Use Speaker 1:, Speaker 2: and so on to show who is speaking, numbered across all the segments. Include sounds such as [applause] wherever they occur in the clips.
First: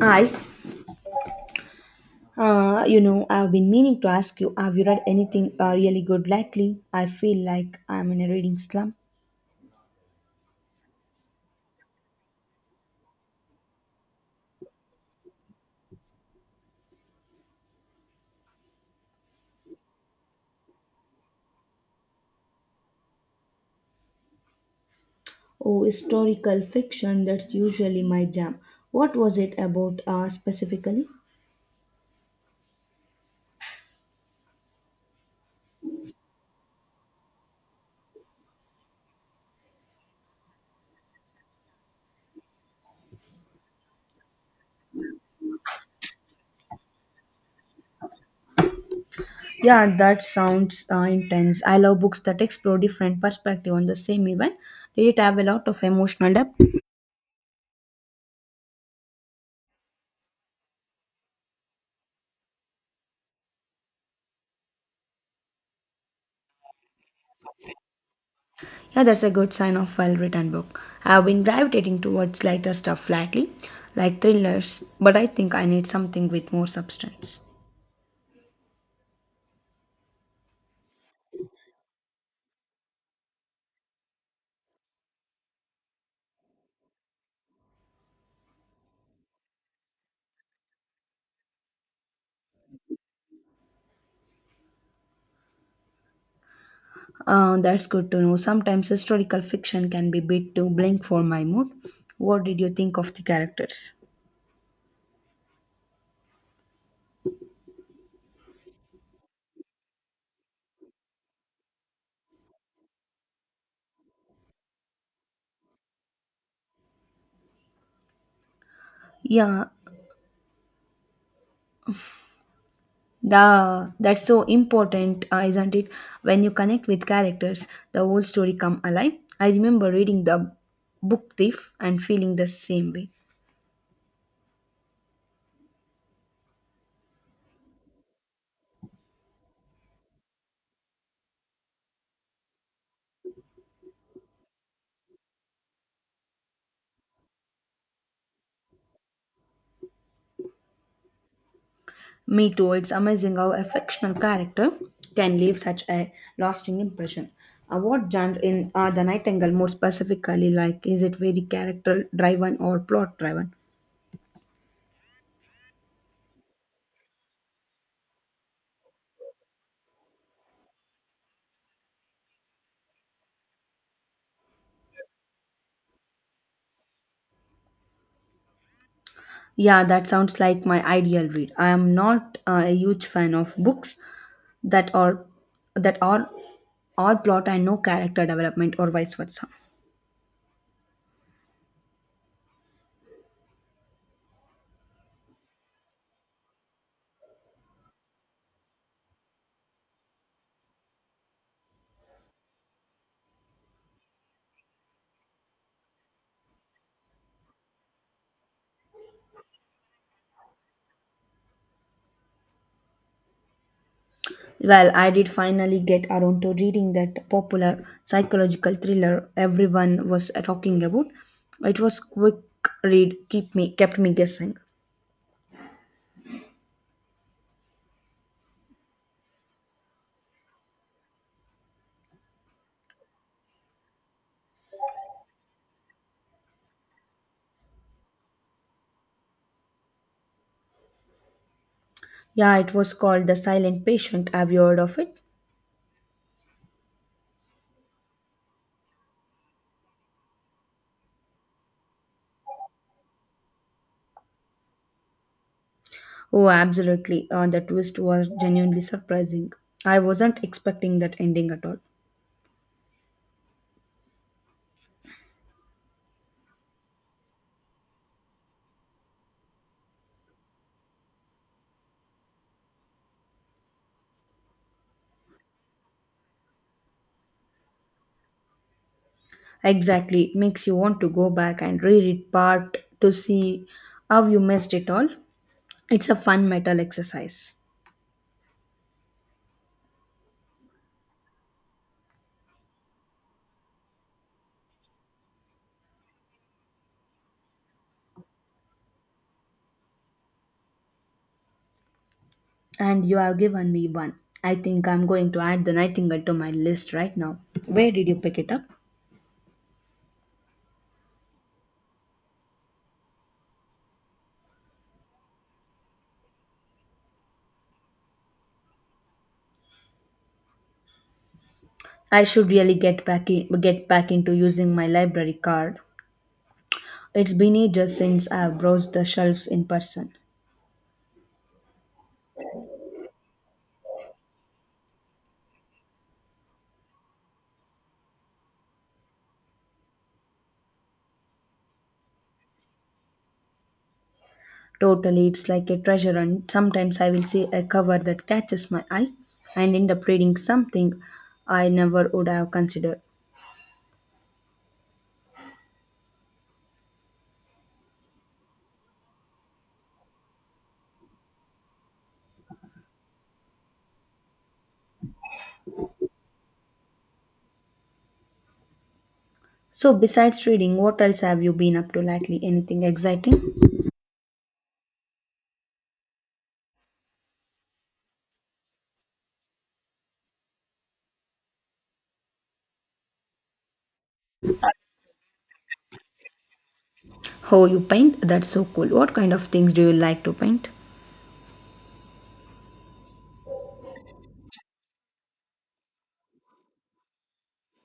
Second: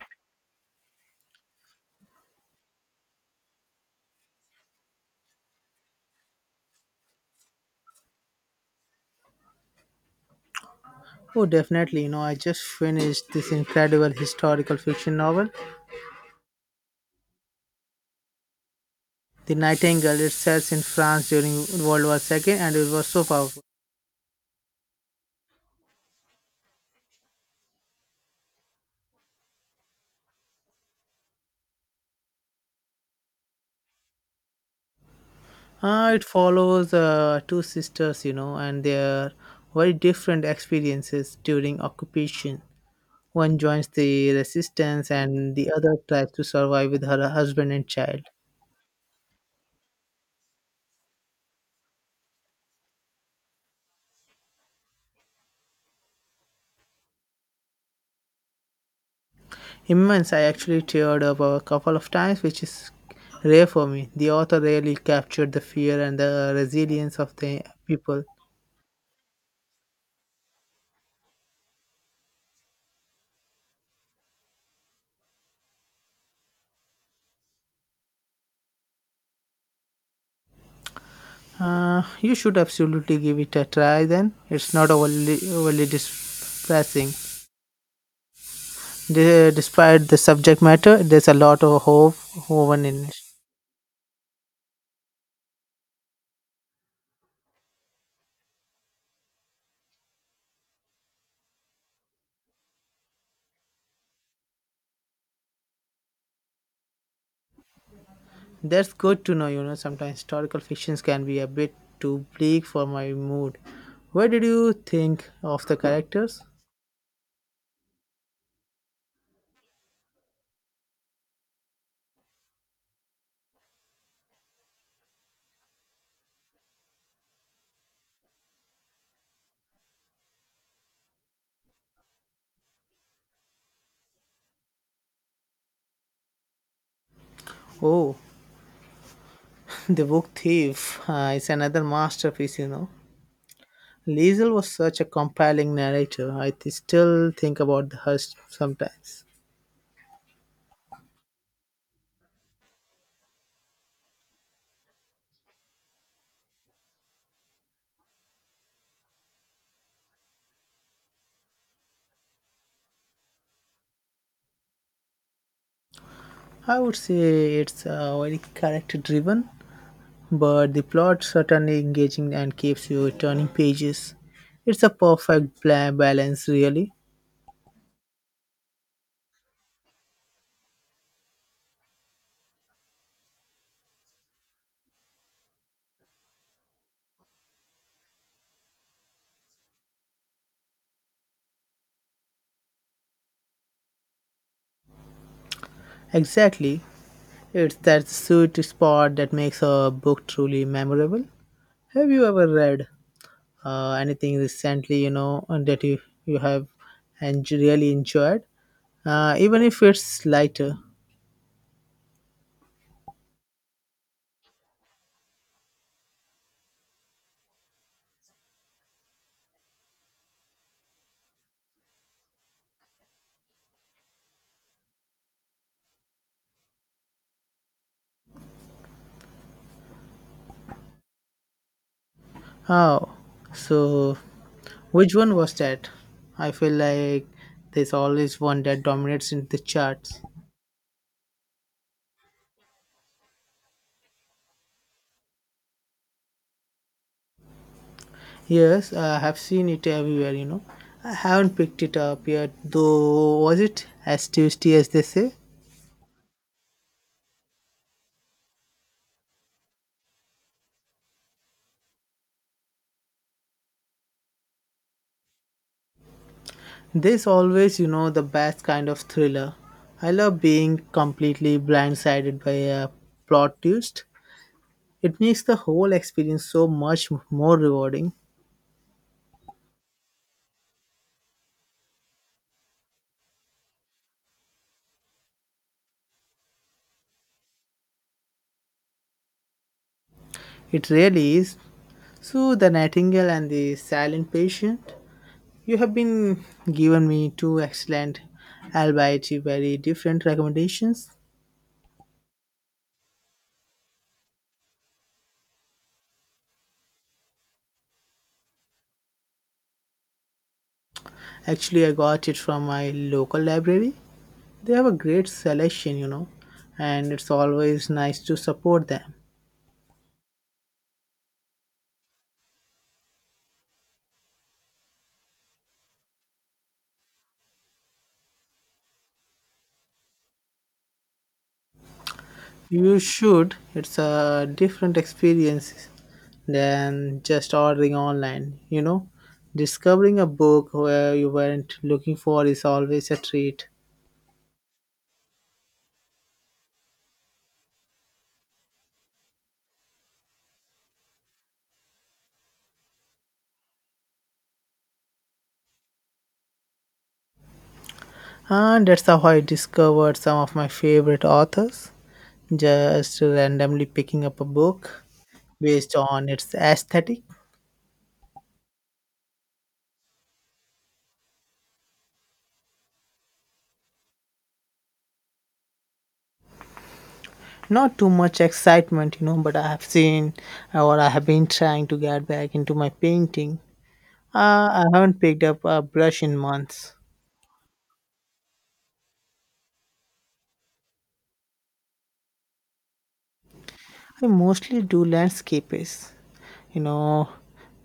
Speaker 1: I, I've been meaning to ask you, have you read anything really good lately? I feel like I'm in a reading slump.
Speaker 2: Oh, definitely. You know, I just finished this incredible historical fiction novel, The Nightingale. It sets in France during World War Two, and it was so powerful.
Speaker 1: Oh, historical fiction, that's usually my jam. What was it about specifically?
Speaker 2: It follows two sisters, you know, and their very different experiences during occupation. One joins the resistance, and the other tries to survive with her husband and child.
Speaker 1: Yeah, that sounds intense. I love books that explore different perspective on the same event. Did it have a lot of emotional depth?
Speaker 2: Immense. I actually teared up a couple of times, which is rare for me. The author really captured the fear and the resilience of the people
Speaker 1: Yeah, that's a good sign of well-written book. I've been gravitating towards lighter stuff lately, like thrillers, but I think I need something with more substance.
Speaker 2: Uh, you should absolutely give it a try then. It's not overly depressing. Despite the subject matter, there's a lot of hope woven in it.
Speaker 1: That's good to know. Sometimes historical fiction can be a bit too blank for my mood. What did you think of the characters?
Speaker 2: That's good to know, you know. Sometimes historical fictions can be a bit too bleak for my mood. What did you think of the characters?
Speaker 1: Yeah, the that's so important, isn't it? When you connect with characters, the whole story come alive. I remember reading the Book Thief and feeling the same way.
Speaker 2: Oh, [laughs] The Book Thief is another masterpiece, you know. Liesel was such a compelling narrator. I still think about her sometimes.
Speaker 1: Me too. It's amazing how a fictional character can leave such a lasting impression. What genre in the Nightingale more specifically like? Is it very character driven or plot driven?
Speaker 2: I would say it's very character driven, but the plot certainly engaging and keeps you turning pages. It's a perfect balance, really.
Speaker 1: Yeah, that sounds like my ideal read. I am not a huge fan of books that are that are all plot and no character development or vice versa.
Speaker 2: Exactly. It's that sweet spot that makes a book truly memorable. Have you ever read anything recently, you know, and that you have and really enjoyed? Even if it's lighter.
Speaker 1: Well, I did finally get around to reading that popular psychological thriller everyone was talking about. It was quick read, keep me kept me guessing.
Speaker 2: Oh, so which one was that? I feel like there's always one that dominates in the charts.
Speaker 1: Yeah, it was called The Silent Patient. Have you heard of it?
Speaker 2: Yes, I have seen it everywhere, you know. I haven't picked it up yet, though. Was it as tasty as they say?
Speaker 1: Oh, absolutely. The twist was genuinely surprising. I wasn't expecting that ending at all.
Speaker 2: There's always, you know, the best kind of thriller. I love being completely blindsided by a plot twist. It makes the whole experience so much more rewarding.
Speaker 1: Exactly. It makes you want to go back and reread part to see how you missed it all. It's a fun metal exercise.
Speaker 2: It really is. So, The Nightingale and the Silent Patient, you have been given me two excellent, albeit very different recommendations.
Speaker 1: And you have given me one. I think I'm going to add the Nightingale to my list right now. Where did you pick it up?
Speaker 2: Actually, I got it from my local library. They have a great selection, you know, and it's always nice to support them.
Speaker 1: I should really get back into using my library card. It's been ages since I've browsed the shelves in person.
Speaker 2: You should, it's a different experience than just ordering online, you know. Discovering a book where you weren't looking for is always a treat.
Speaker 1: Totally, it's like a treasure hunt. Sometimes I will see a cover that catches my eye and end up reading something I never would have considered.
Speaker 2: And that's how I discovered some of my favorite authors, just randomly picking up a book based on its aesthetic.
Speaker 1: So, besides reading, what else have you been up to lately? Anything exciting?
Speaker 2: Not too much excitement, you know, but I have seen or I have been trying to get back into my painting. I haven't picked up a brush in months.
Speaker 1: Oh, you paint? That's so cool. What kind of things do you like to paint?
Speaker 2: I mostly do landscapes, you know.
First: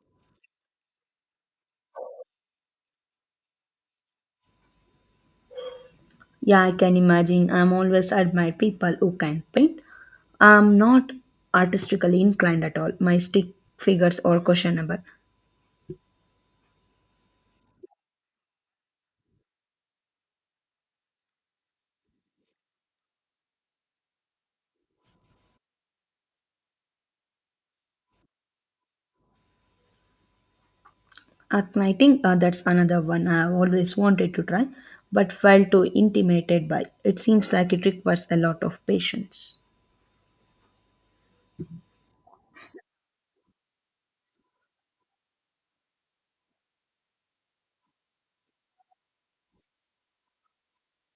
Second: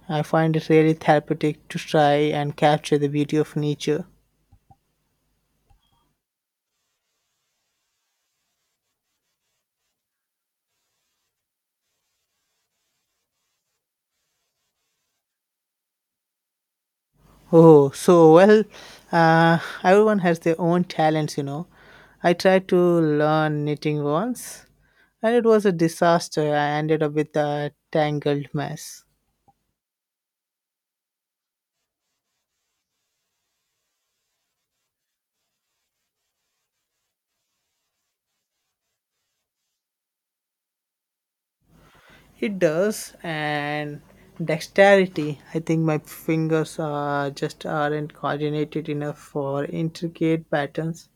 Speaker 2: I find it really therapeutic to try and capture the beauty of nature
Speaker 1: Yeah, I can imagine. I'm always admire people who can paint. I'm not artistically inclined at all. My stick figures are questionable.
Speaker 2: Oh, so well, uh, everyone has their own talents, you know. I tried to learn knitting once, and it was a disaster. I ended up with a tangled mess.
Speaker 1: Aknighting, that's another one I've always wanted to try, but felt too intimidated by. It seems like it requires a lot of patience.
Speaker 2: It does, and dexterity. I think my fingers just aren't coordinated enough for intricate patterns.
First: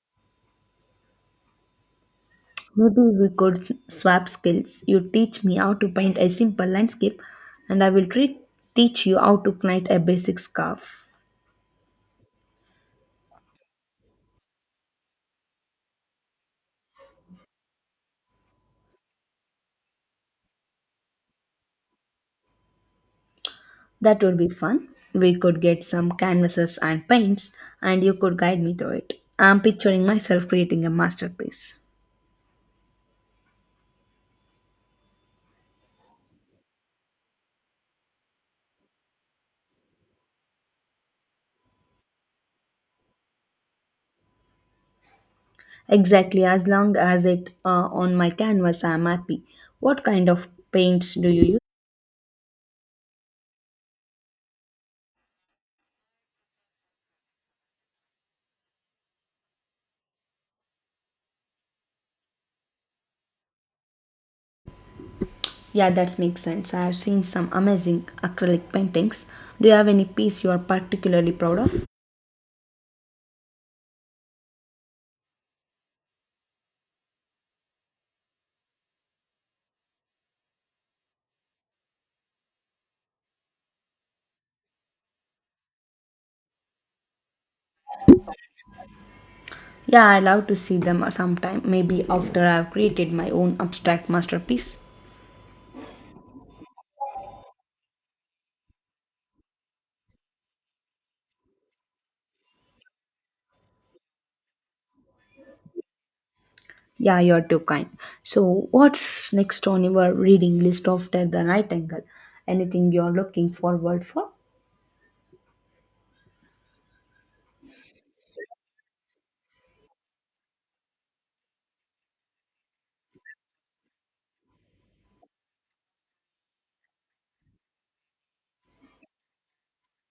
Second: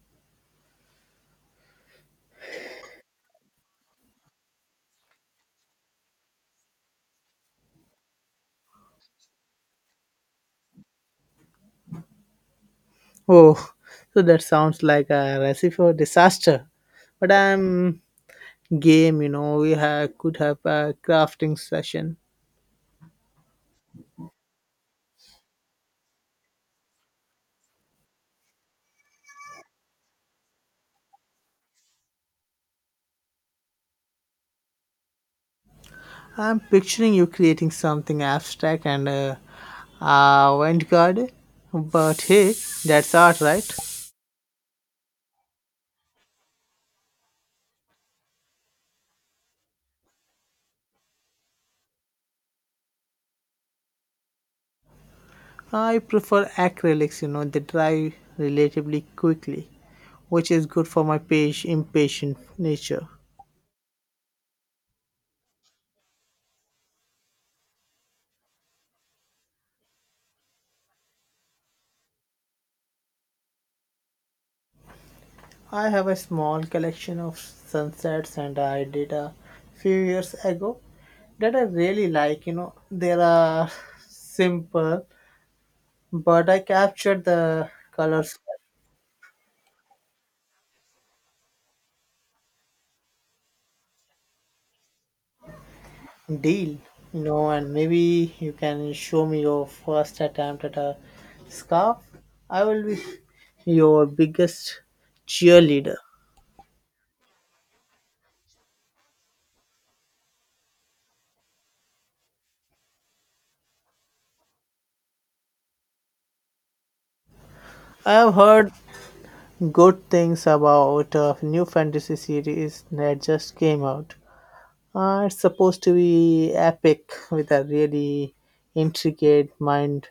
Speaker 1: Maybe we could swap skills. You teach me how to paint a simple landscape, and teach you how to knit a basic scarf.
Speaker 2: Oh, so that sounds like a recipe for disaster. But I'm game, you know. We could have a crafting session.
Speaker 1: That would be fun. We could get some canvases and paints, and you could guide me through it. I'm picturing myself creating a masterpiece.
Speaker 2: I'm picturing you creating something abstract and avant-garde, but hey, that's art, right?
Speaker 1: Exactly, as long as it on my canvas, I'm happy. What kind of paints do you use?
Speaker 2: I prefer acrylics, you know, they dry relatively quickly, which is good for my page impatient nature.
Speaker 1: Yeah, that makes sense. I have seen some amazing acrylic paintings. Do you have any piece you are particularly proud of?
Speaker 2: I have a small collection of sunsets and I did a few years ago that I really like. You know, they are simple, but I captured the colors.
Speaker 1: Yeah, I love to see them sometime, maybe after I've created my own abstract masterpiece.
Speaker 2: Deal. No, and maybe you can show me your first attempt at a scarf. I will be your biggest cheerleader.
Speaker 1: Yeah, you're too kind. So, what's next on your reading list after The Nightingale? Anything you're looking forward for?
Speaker 2: I have heard good things about a new fantasy series that just came out. It's supposed to be epic with a really intricate mind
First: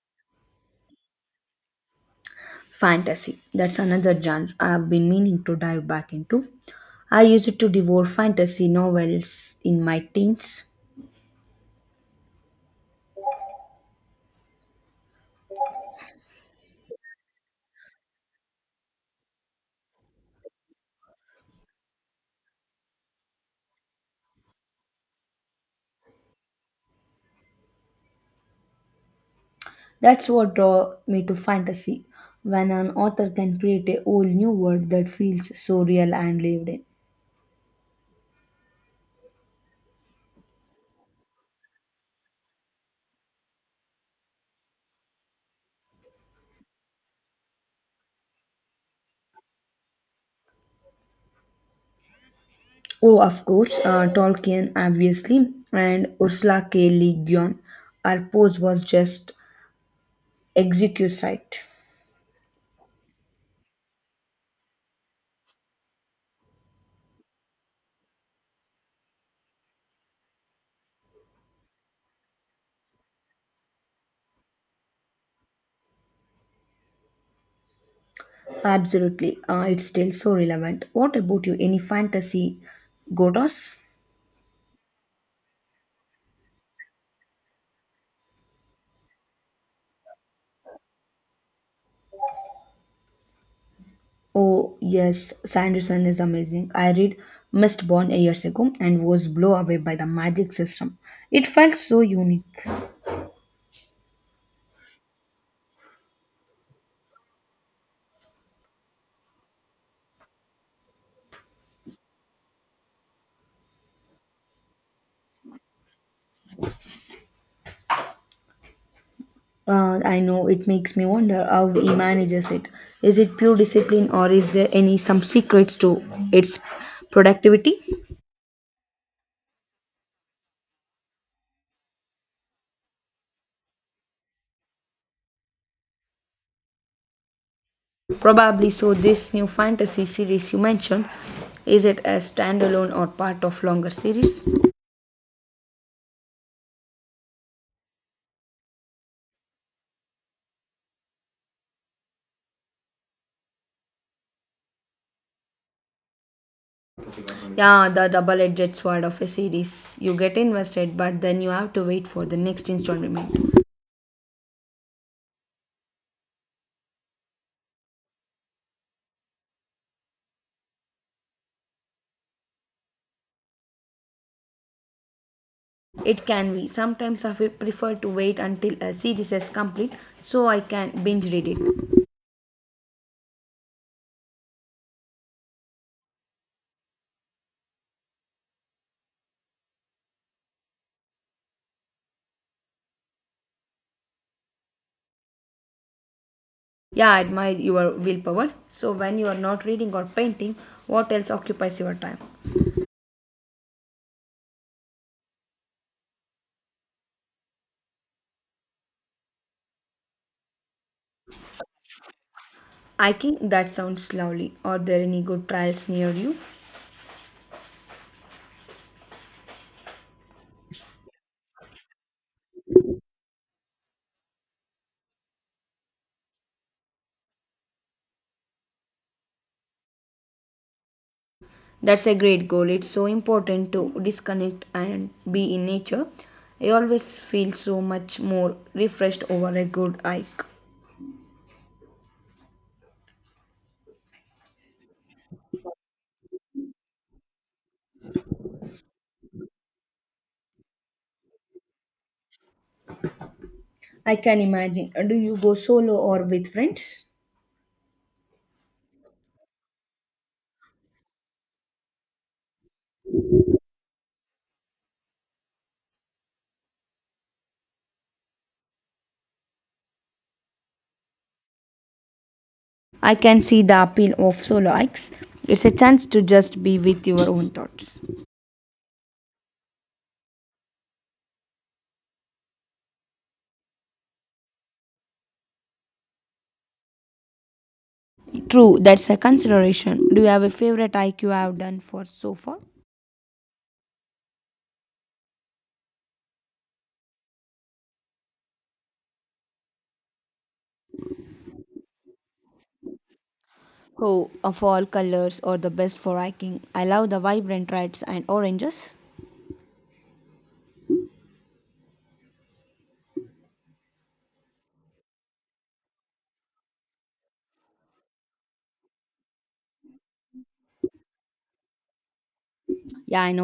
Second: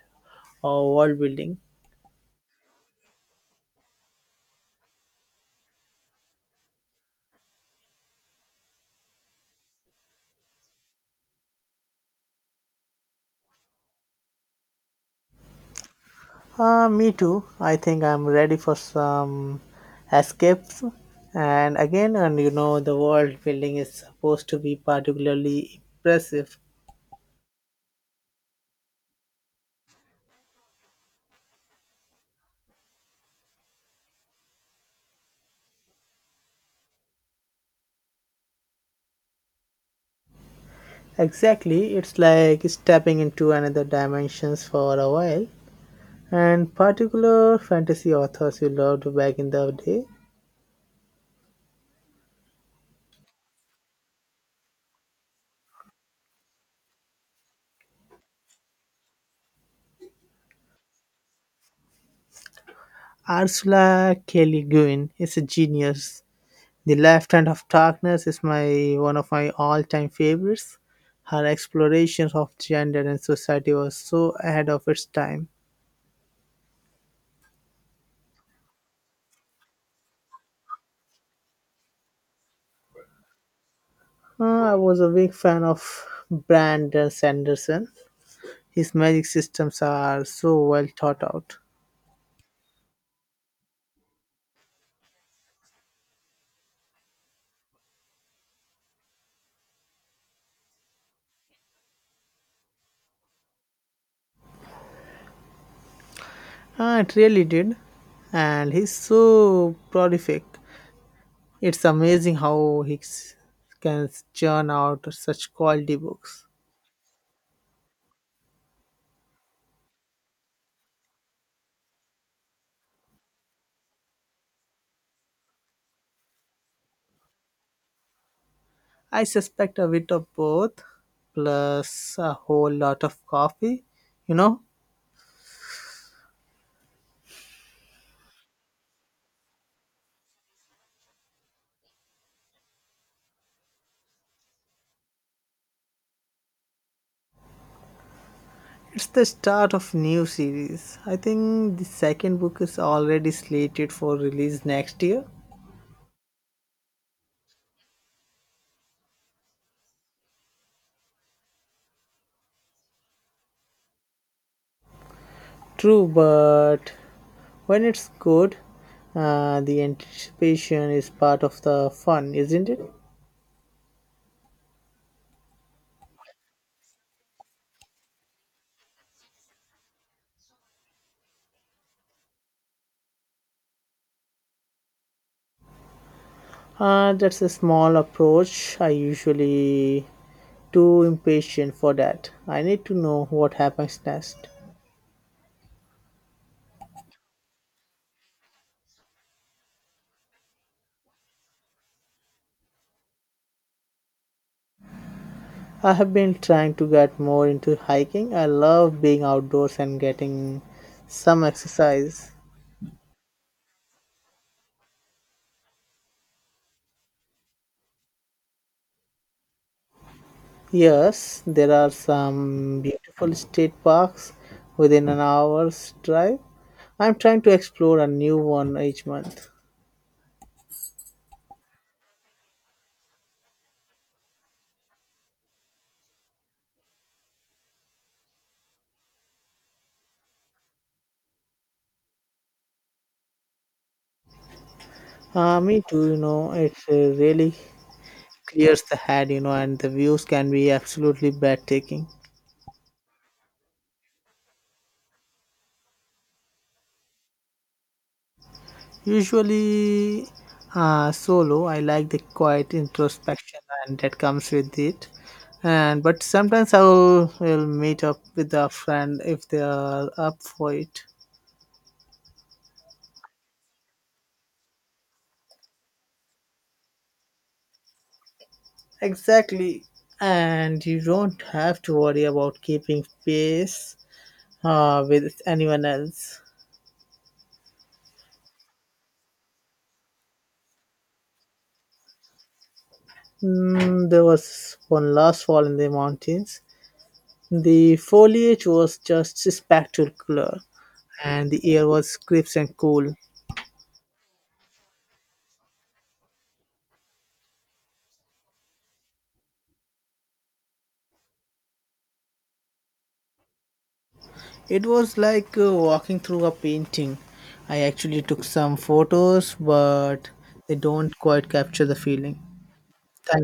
Speaker 2: or world building.
Speaker 1: Fantasy. That's another genre I've been meaning to dive back into. I used to devour fantasy novels in my teens.
Speaker 2: Me too. I think I'm ready for some escapes. And again, and you know, the world building is supposed to be particularly impressive.
Speaker 1: That's what draw me to fantasy, when an author can create a whole new world that feels so real and lived in.
Speaker 2: Exactly, it's like stepping into another dimensions for a while. And particular fantasy authors you loved back in the day,
Speaker 1: Oh, of course, Tolkien, obviously, and Ursula K. Le Guin. Her pose was just exquisite.
Speaker 2: Ursula K. Le Guin is a genius. The Left Hand of Darkness is my one of my all-time favorites. Her explorations of gender and society was so ahead of its time.
Speaker 1: Absolutely, it's still so relevant. What about you? Any fantasy godos?
Speaker 2: I was a big fan of Brandon Sanderson. His magic systems are so well thought out.
Speaker 1: Oh, yes, Sanderson is amazing. I read Mistborn years ago and was blown away by the magic system. It felt so unique.
Speaker 2: It really did, and he's so prolific. It's amazing how he can churn out such quality books.
Speaker 1: I know it makes me wonder how he manages it. Is it pure discipline or is there any some secrets to its productivity?
Speaker 2: I suspect a bit of both, plus a whole lot of coffee. You know,
Speaker 1: Probably so. This new fantasy series you mentioned, is it a standalone or part of longer series?
Speaker 2: it's the start of new series. I think the second book is already slated for release next year.
Speaker 1: Yeah, the double-edged sword of a series. You get invested, but then you have to wait for the next installment.
Speaker 2: True, but when it's good, the anticipation is part of the fun, isn't it?
Speaker 1: It can be. Sometimes I prefer to wait until a series is complete so I can binge read it.
Speaker 2: That's a small approach. I usually too impatient for that. I need to know what happens next.
Speaker 1: Yeah, I admire your willpower. So, when you are not reading or painting, what else occupies your time?
Speaker 2: I have been trying to get more into hiking. I love being outdoors and getting some exercise.
Speaker 1: Hiking? That sounds lovely. Are there any good trails near you?
Speaker 2: Yes, there are some beautiful state parks within an hour's drive. I'm trying to explore a new one each month.
Speaker 1: That's a great goal. It's so important to disconnect and be in nature. I always feel so much more refreshed over a good hike.
Speaker 2: Me too, you know, it really clears the head, you know, and the views can be absolutely breathtaking.
Speaker 1: I can imagine. Do you go solo or with friends?
Speaker 2: Usually solo, I like the quiet introspection and that comes with it. And but sometimes I will meet up with a friend if they are up for it.
Speaker 1: I can see the appeal of solo hikes. It's a chance to just be with your own thoughts.
Speaker 2: Exactly. And you don't have to worry about keeping pace with anyone else.
Speaker 1: True, that's a consideration. Do you have a favorite hike you have done for so far?
Speaker 2: Mm, there was one last fall in the mountains. The foliage was just spectacular, and the air was crisp and cool.
Speaker 1: Oh, of all colors or the best for hiking. I love the vibrant reds and oranges.
Speaker 2: It was like walking through a painting. I actually took some photos, but they don't quite capture the feeling.
Speaker 1: Yeah, I know.